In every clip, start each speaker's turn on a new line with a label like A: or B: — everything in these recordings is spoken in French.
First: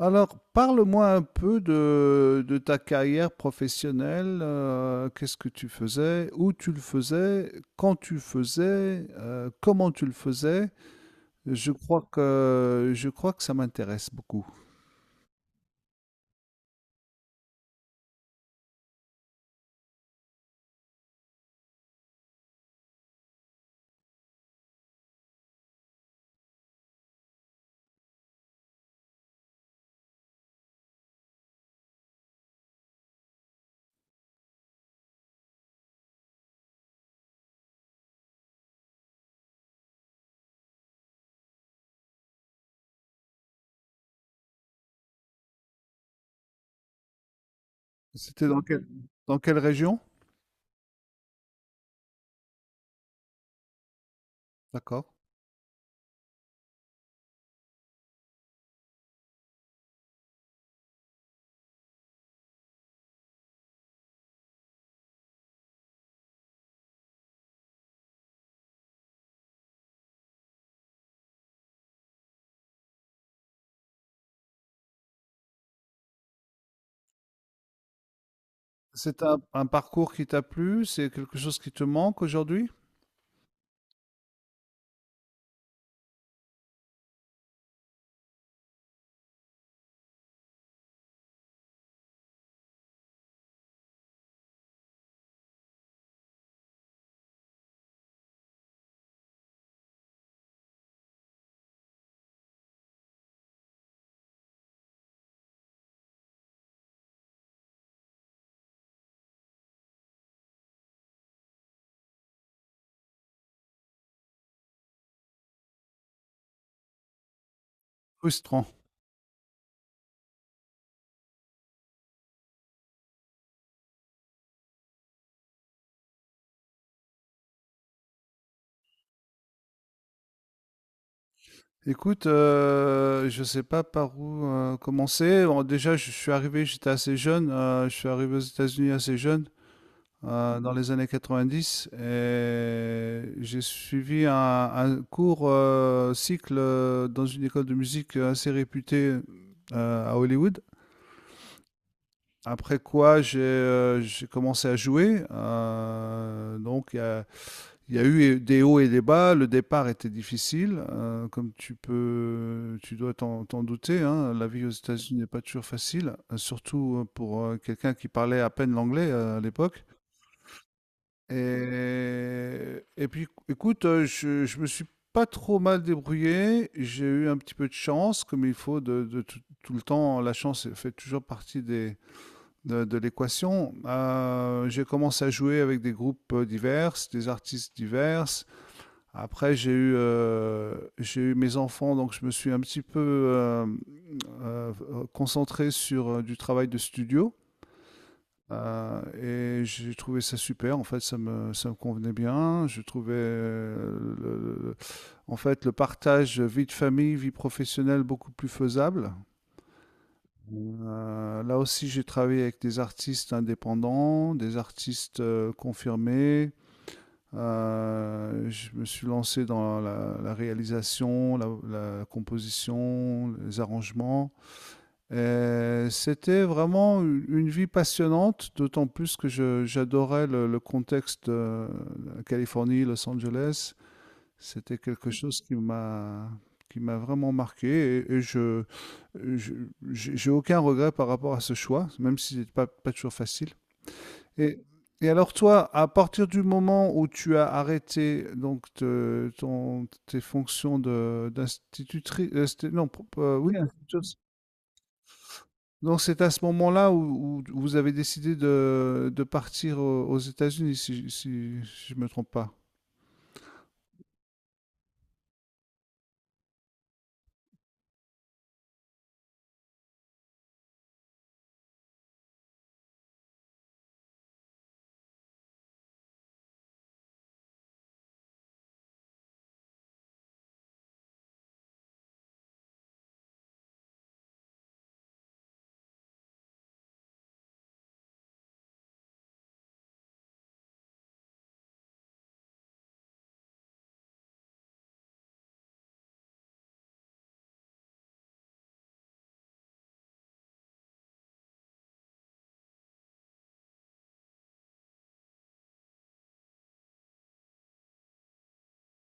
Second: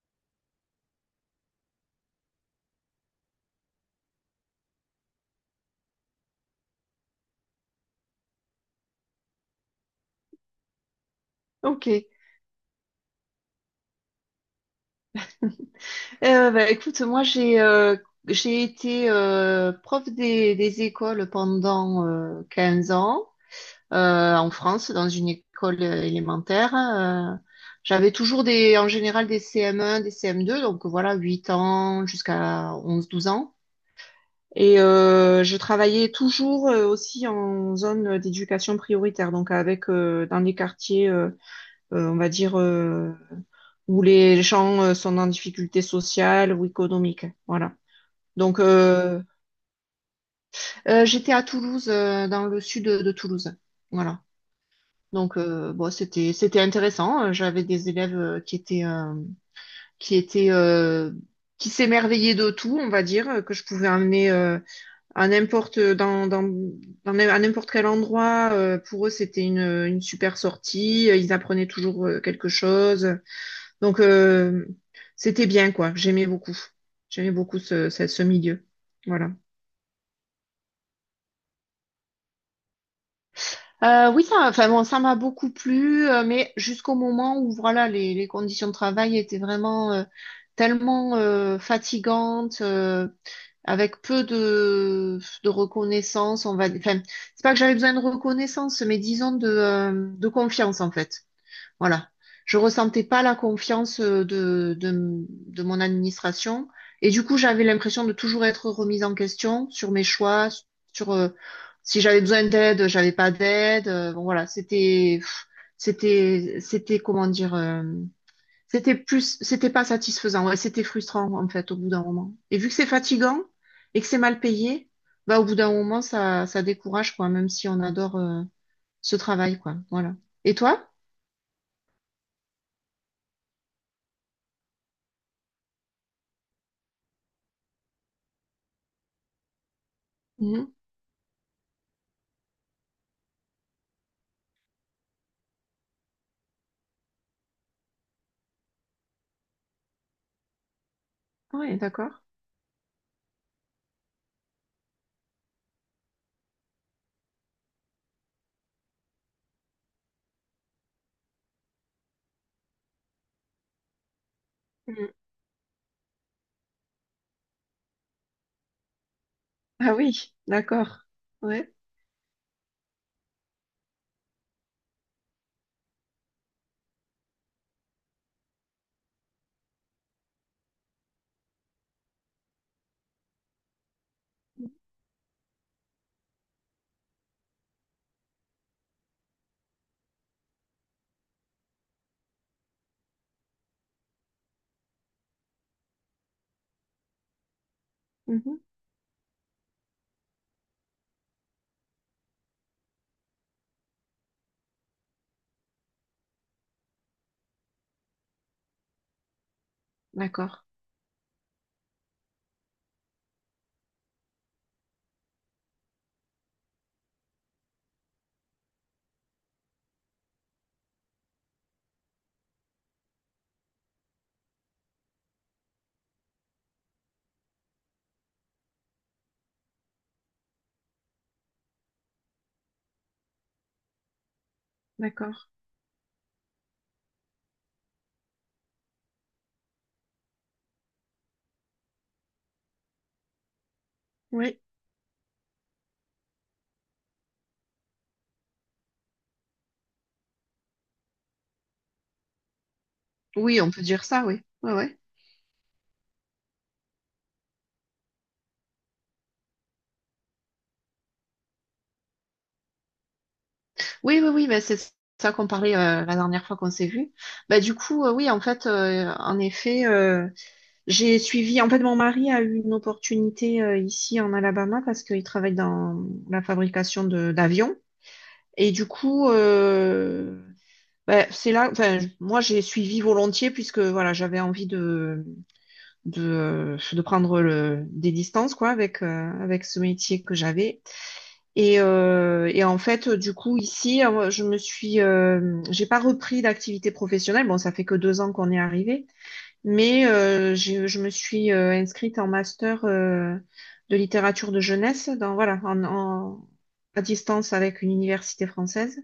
A: Alors, parle-moi un peu de ta carrière professionnelle. Qu'est-ce que tu faisais, où tu le faisais, quand tu le faisais, comment tu le faisais. Je
B: Ok.
A: crois que, je crois que ça m'intéresse beaucoup.
B: Bah, écoute, moi j'ai été prof des écoles pendant 15 ans en France, dans une école élémentaire. J'avais toujours en général des CM1, des CM2, donc voilà, 8 ans jusqu'à 11-12 ans. Et je travaillais toujours aussi en zone d'éducation prioritaire, donc avec dans des quartiers, on va dire, où les gens sont en difficulté sociale ou économique. Voilà.
A: C'était
B: Donc,
A: dans quelle, dans quelle région?
B: j'étais à Toulouse, dans le sud de Toulouse. Voilà.
A: D'accord.
B: Donc, bon, c'était intéressant. J'avais des élèves qui étaient euh, qui s'émerveillaient de tout, on va dire, que je pouvais emmener à n'importe dans, dans, dans n'im- à n'importe quel endroit. Pour eux, c'était une super sortie. Ils apprenaient toujours quelque chose. Donc, c'était bien, quoi. J'aimais beaucoup. J'aimais beaucoup ce milieu.
A: C'est
B: Voilà.
A: un parcours qui t'a plu? C'est quelque chose qui te manque aujourd'hui?
B: Oui, ça, enfin bon, ça m'a beaucoup plu, mais jusqu'au moment où voilà, les conditions de travail étaient vraiment tellement fatigantes, avec peu de reconnaissance, enfin, c'est pas que j'avais besoin de reconnaissance, mais disons de confiance en fait. Voilà. Je ressentais pas la confiance de mon administration. Et du coup, j'avais l'impression de toujours être remise en question sur mes choix, sur si j'avais besoin d'aide, j'avais pas d'aide. Bon, voilà, c'était, pff, c'était, c'était, comment dire,
A: Frustrant.
B: c'était pas satisfaisant. Ouais, c'était frustrant, en fait, au bout d'un moment. Et vu que c'est fatigant et que c'est mal payé, bah, au bout d'un moment, ça décourage, quoi, même si on adore, ce travail, quoi. Voilà. Et toi?
A: Écoute, je ne sais pas par où commencer. Bon, déjà, je suis arrivé, j'étais assez jeune. Je suis arrivé aux États-Unis assez jeune, dans
B: Mhm.
A: les années 90, et j'ai suivi un court cycle dans une école de musique assez réputée à Hollywood.
B: Oui, d'accord.
A: Après quoi, j'ai commencé à jouer. Donc, il y a eu des hauts et des bas. Le départ était difficile, comme tu dois t'en douter, hein. La vie aux
B: Mm.
A: États-Unis n'est pas toujours facile, surtout pour quelqu'un qui parlait à peine l'anglais à l'époque.
B: Ah oui, d'accord. Ouais.
A: Et puis, écoute, je me suis pas trop mal débrouillé. J'ai eu un petit peu de chance, comme il faut de tout, tout le temps. La chance fait toujours partie de l'équation. J'ai commencé à jouer avec des groupes divers, des artistes divers. Après, j'ai eu mes enfants, donc je me suis un petit peu euh, concentré sur du travail de studio.
B: Mhm.
A: Euh, et j'ai trouvé ça super. En fait, ça me convenait bien. Je trouvais, en fait, le partage vie de famille, vie professionnelle beaucoup plus faisable.
B: D'accord,
A: Là aussi, j'ai travaillé avec des artistes indépendants, des artistes confirmés. Je me suis lancé dans la réalisation, la composition, les arrangements. Et c'était vraiment une vie passionnante, d'autant plus que j'adorais le contexte de la Californie, Los Angeles. C'était quelque
B: d'accord.
A: chose qui m'a vraiment marqué, et je- j'ai aucun regret par rapport à ce choix, même si c'est pas toujours facile.
B: Oui.
A: Et et alors toi, à partir du moment où tu as arrêté donc tes fonctions de d'institutrice, non, oui,
B: Oui, on peut dire ça, oui. Ouais, ouais.
A: donc c'est à ce moment-là où vous avez décidé de partir aux États-Unis, si je ne me trompe pas.
B: Oui, oui, oui, bah, c'est ça qu'on parlait la dernière fois qu'on s'est vu. Bah, du coup, oui, en fait, en effet, j'ai suivi, en fait, mon mari a eu une opportunité ici en Alabama parce qu'il travaille dans la fabrication de d'avions. Et du coup, ben, c'est là, enfin, moi, j'ai suivi volontiers puisque voilà, j'avais envie de prendre des distances quoi, avec ce métier que j'avais. Et en fait, du coup, ici, j'ai pas repris d'activité professionnelle. Bon, ça fait que 2 ans qu'on est arrivé. Mais je me suis inscrite en master de littérature de jeunesse voilà, à distance avec une université française.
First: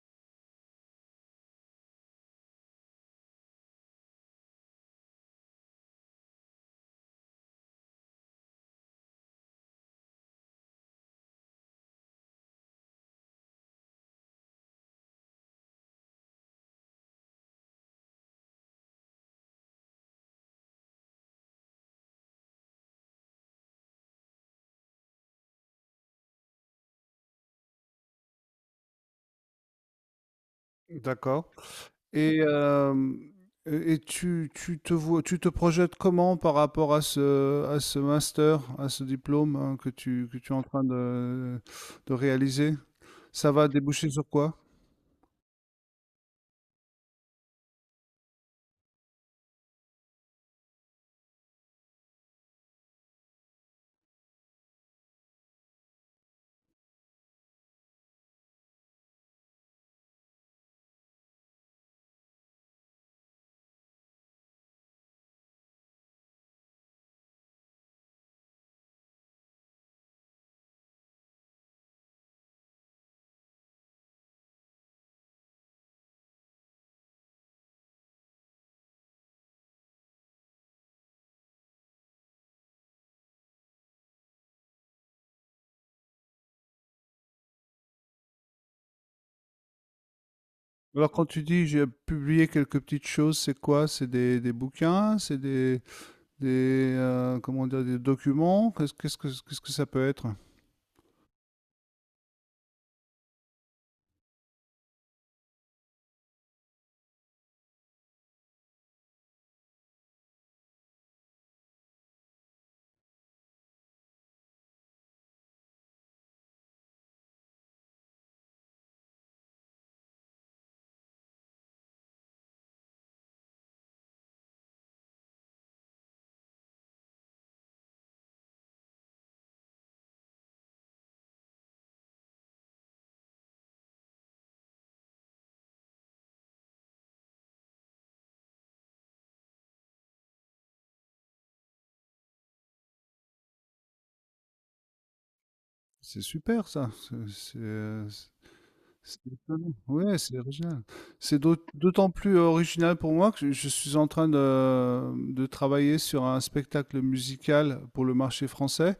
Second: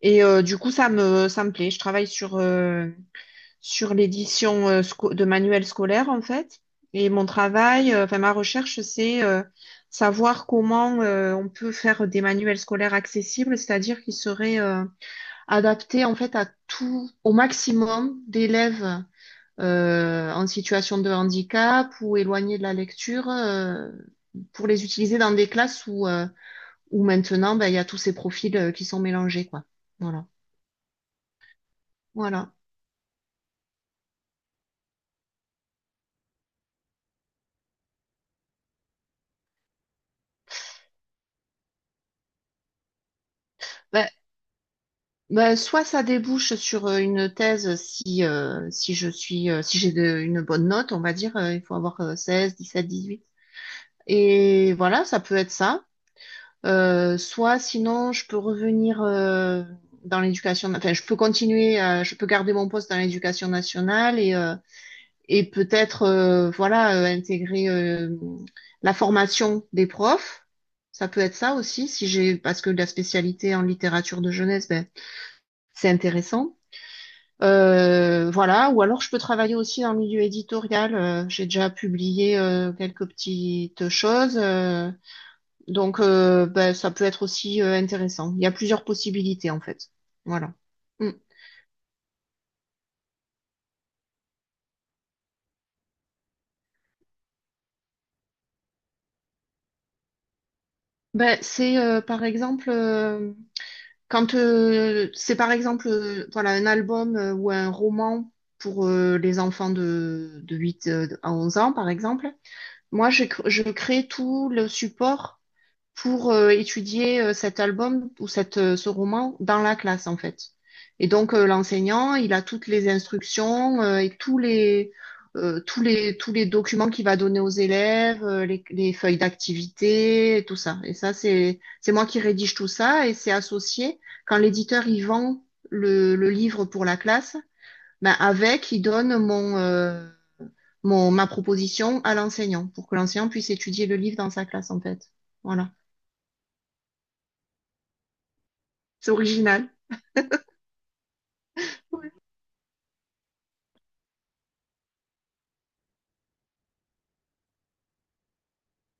B: Et du coup, ça me plaît. Je travaille sur l'édition de manuels scolaires, en fait. Et mon travail, enfin ma recherche, c'est savoir comment on peut faire des manuels scolaires accessibles, c'est-à-dire qu'ils seraient adaptés en fait à tout, au maximum d'élèves en situation de handicap ou éloignés de la lecture pour les utiliser dans des classes où maintenant ben, il y a tous ces profils qui sont mélangés, quoi. Voilà.
A: D'accord. Et,
B: Voilà.
A: euh, et tu te vois, tu te projettes comment par rapport à ce master, à ce diplôme, hein, que tu es en train de réaliser? Ça va
B: Ben,
A: déboucher sur quoi?
B: soit ça débouche sur une thèse si, si je suis si j'ai une bonne note, on va dire, il faut avoir 16, 18. Et voilà, ça peut être ça. Soit sinon, je peux revenir dans l'éducation, enfin, je peux continuer, je peux garder mon poste dans l'éducation nationale et peut-être voilà intégrer la formation des profs. Ça peut être ça aussi si j'ai parce que la spécialité en littérature de jeunesse, ben, c'est intéressant. Voilà, ou alors je peux travailler aussi dans le milieu éditorial. J'ai déjà publié quelques petites choses, ça peut être aussi intéressant. Il y a plusieurs possibilités en fait. Voilà.
A: Alors,
B: Mm.
A: quand tu dis j'ai publié quelques petites choses, c'est quoi? C'est des bouquins, c'est des comment dire, des documents? Qu'est-ce que ça peut être?
B: Ben, c'est par exemple Quand c'est par exemple voilà, un album ou un roman pour les enfants de 8 à 11 ans, par exemple, je crée tout le support pour étudier cet album ou ce roman dans la classe, en fait. Et donc, l'enseignant, il a toutes les instructions et tous les documents qu'il va donner aux élèves, les feuilles d'activité, et tout ça. Et ça, c'est moi qui rédige tout ça et c'est associé. Quand l'éditeur, il vend le livre pour la classe, ben avec, il donne ma proposition à l'enseignant pour que l'enseignant puisse étudier le livre dans sa classe, en fait. Voilà.
A: C'est super, ça, c'est c'est,
B: C'est
A: c'est
B: original.
A: étonnant. Ouais, c'est original. C'est d'autant
B: Ouais.
A: plus original pour moi que je suis en train de travailler sur un spectacle musical pour le marché français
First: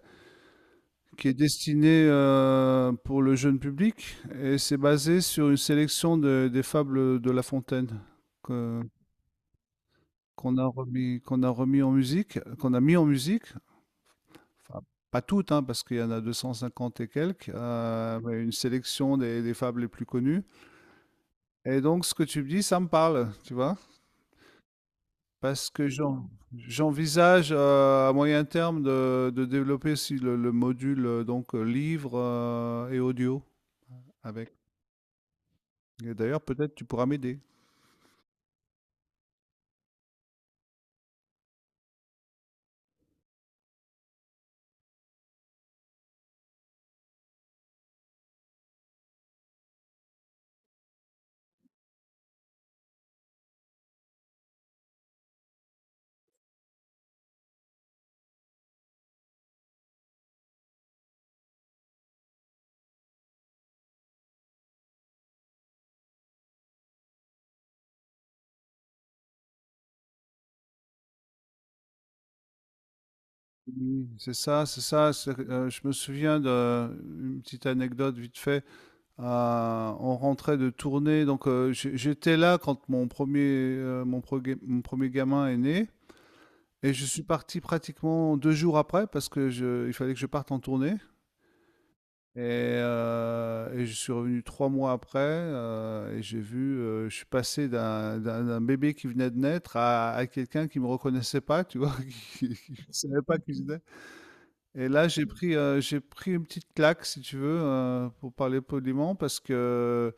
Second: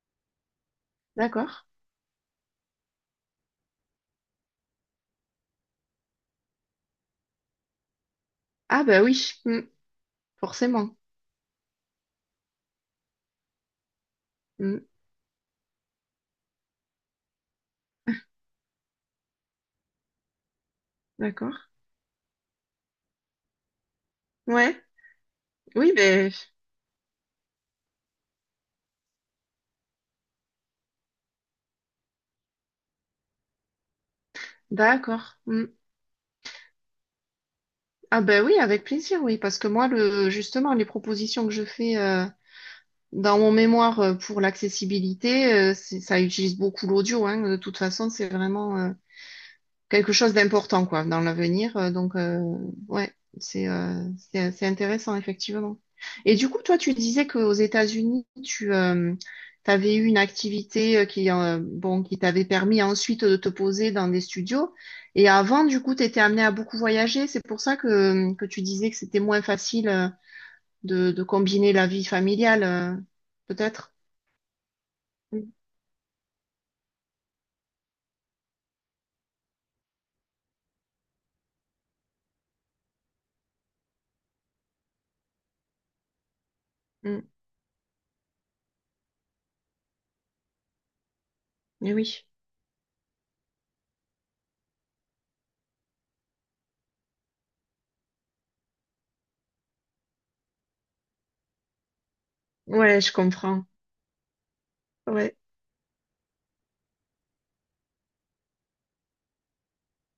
A: qui est
B: D'accord.
A: destiné, pour le jeune public, et c'est basé sur une sélection de des fables de La Fontaine que
B: Ah bah oui, forcément.
A: qu'on a remis en musique, qu'on a mis en musique.
B: Mm,
A: Enfin, pas toutes, hein, parce qu'il y en a 250 et quelques, mais une sélection des fables les plus connues.
B: d'accord.
A: Et donc, ce que tu me dis, ça me parle, tu vois,
B: Ouais.
A: parce que
B: Oui, ben
A: j'envisage à moyen terme de développer aussi le module, livre et audio avec.
B: d'accord. Mm.
A: Et d'ailleurs, peut-être tu pourras m'aider.
B: Ah bah oui, avec plaisir, oui, parce que moi, justement, les propositions que je fais dans mon mémoire pour l'accessibilité, ça utilise beaucoup l'audio, hein. De toute façon, c'est vraiment quelque chose d'important quoi dans l'avenir. Ouais, c'est c'est intéressant effectivement. Et du coup, toi, tu disais qu'aux États-Unis, tu avais eu une activité qui bon qui t'avait permis ensuite de te poser dans des studios. Et avant, du coup, tu étais amené à beaucoup voyager. C'est pour ça que tu disais que c'était moins facile de combiner la vie familiale, peut-être.
A: Oui, c'est ça, c'est ça. c'est-
B: Mm,
A: euh, je me souviens d'une petite anecdote vite fait. On rentrait de tournée, donc j'étais là quand mon premier gamin est né, et je suis
B: mm.
A: parti pratiquement 2 jours après parce que il fallait que je parte en tournée.
B: Mais oui.
A: Et je suis revenu 3 mois après, et je suis passé d'un bébé qui venait de naître à quelqu'un qui me reconnaissait pas, tu vois, qui ne
B: Ouais, je
A: savait pas qui
B: comprends.
A: j'étais. Et là, j'ai
B: Ouais.
A: pris, heu, j'ai pris une petite claque, si tu veux, pour parler poliment, parce que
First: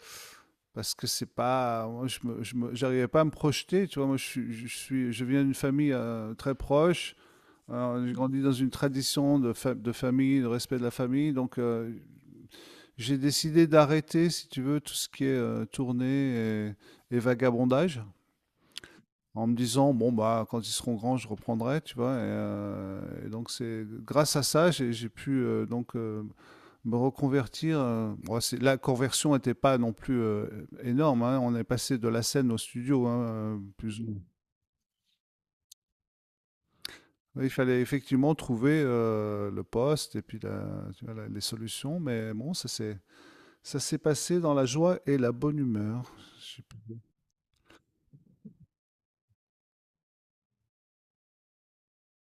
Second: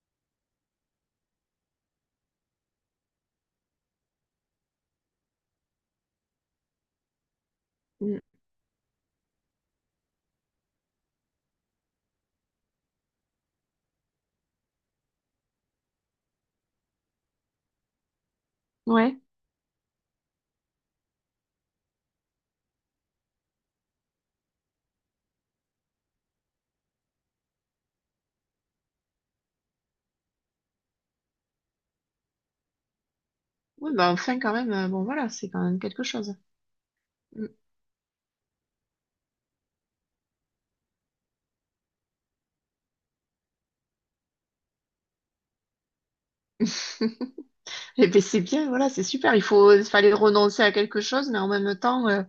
A: c'est pas moi, je me j'arrivais pas à me projeter, tu vois? Moi, je viens d'une famille, très proche. J'ai
B: Mm.
A: grandi dans une tradition de famille, de respect de la famille, donc j'ai décidé d'arrêter, si tu veux, tout ce qui est, tournée et vagabondage,
B: Ouais.
A: en me disant bon, bah, quand ils seront grands, je reprendrai, tu vois. Et donc c'est grâce à ça j'ai pu me reconvertir. Bon, la conversion n'était pas non plus énorme, hein. On est passé de la scène au studio, hein,
B: Oui,
A: plus ou
B: bah
A: moins.
B: enfin quand même, bon voilà, c'est quand même quelque chose.
A: Oui, il
B: Mm.
A: fallait effectivement trouver le poste et puis tu vois, les solutions, mais bon, ça s'est passé dans la joie et la bonne humeur. Je sais plus
B: Et puis c'est bien, voilà, c'est super. Il fallait renoncer à quelque chose, mais en même temps,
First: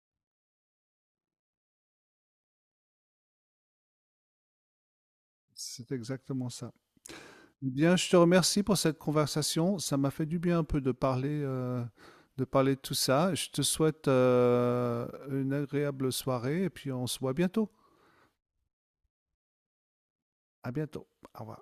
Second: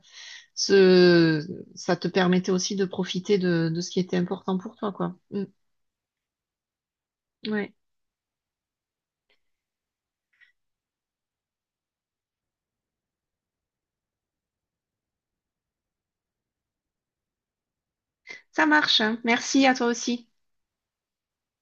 B: ce, ça te permettait aussi de profiter de ce qui était important pour toi, quoi. Mm.
A: si c'est exactement ça.
B: Ouais.
A: Bien, je te remercie pour cette conversation. Ça m'a fait du bien un peu de parler de tout ça. Je te souhaite une agréable soirée, et puis on se voit bientôt.
B: Ça marche, hein. Merci à toi aussi.
A: À bientôt. Au revoir.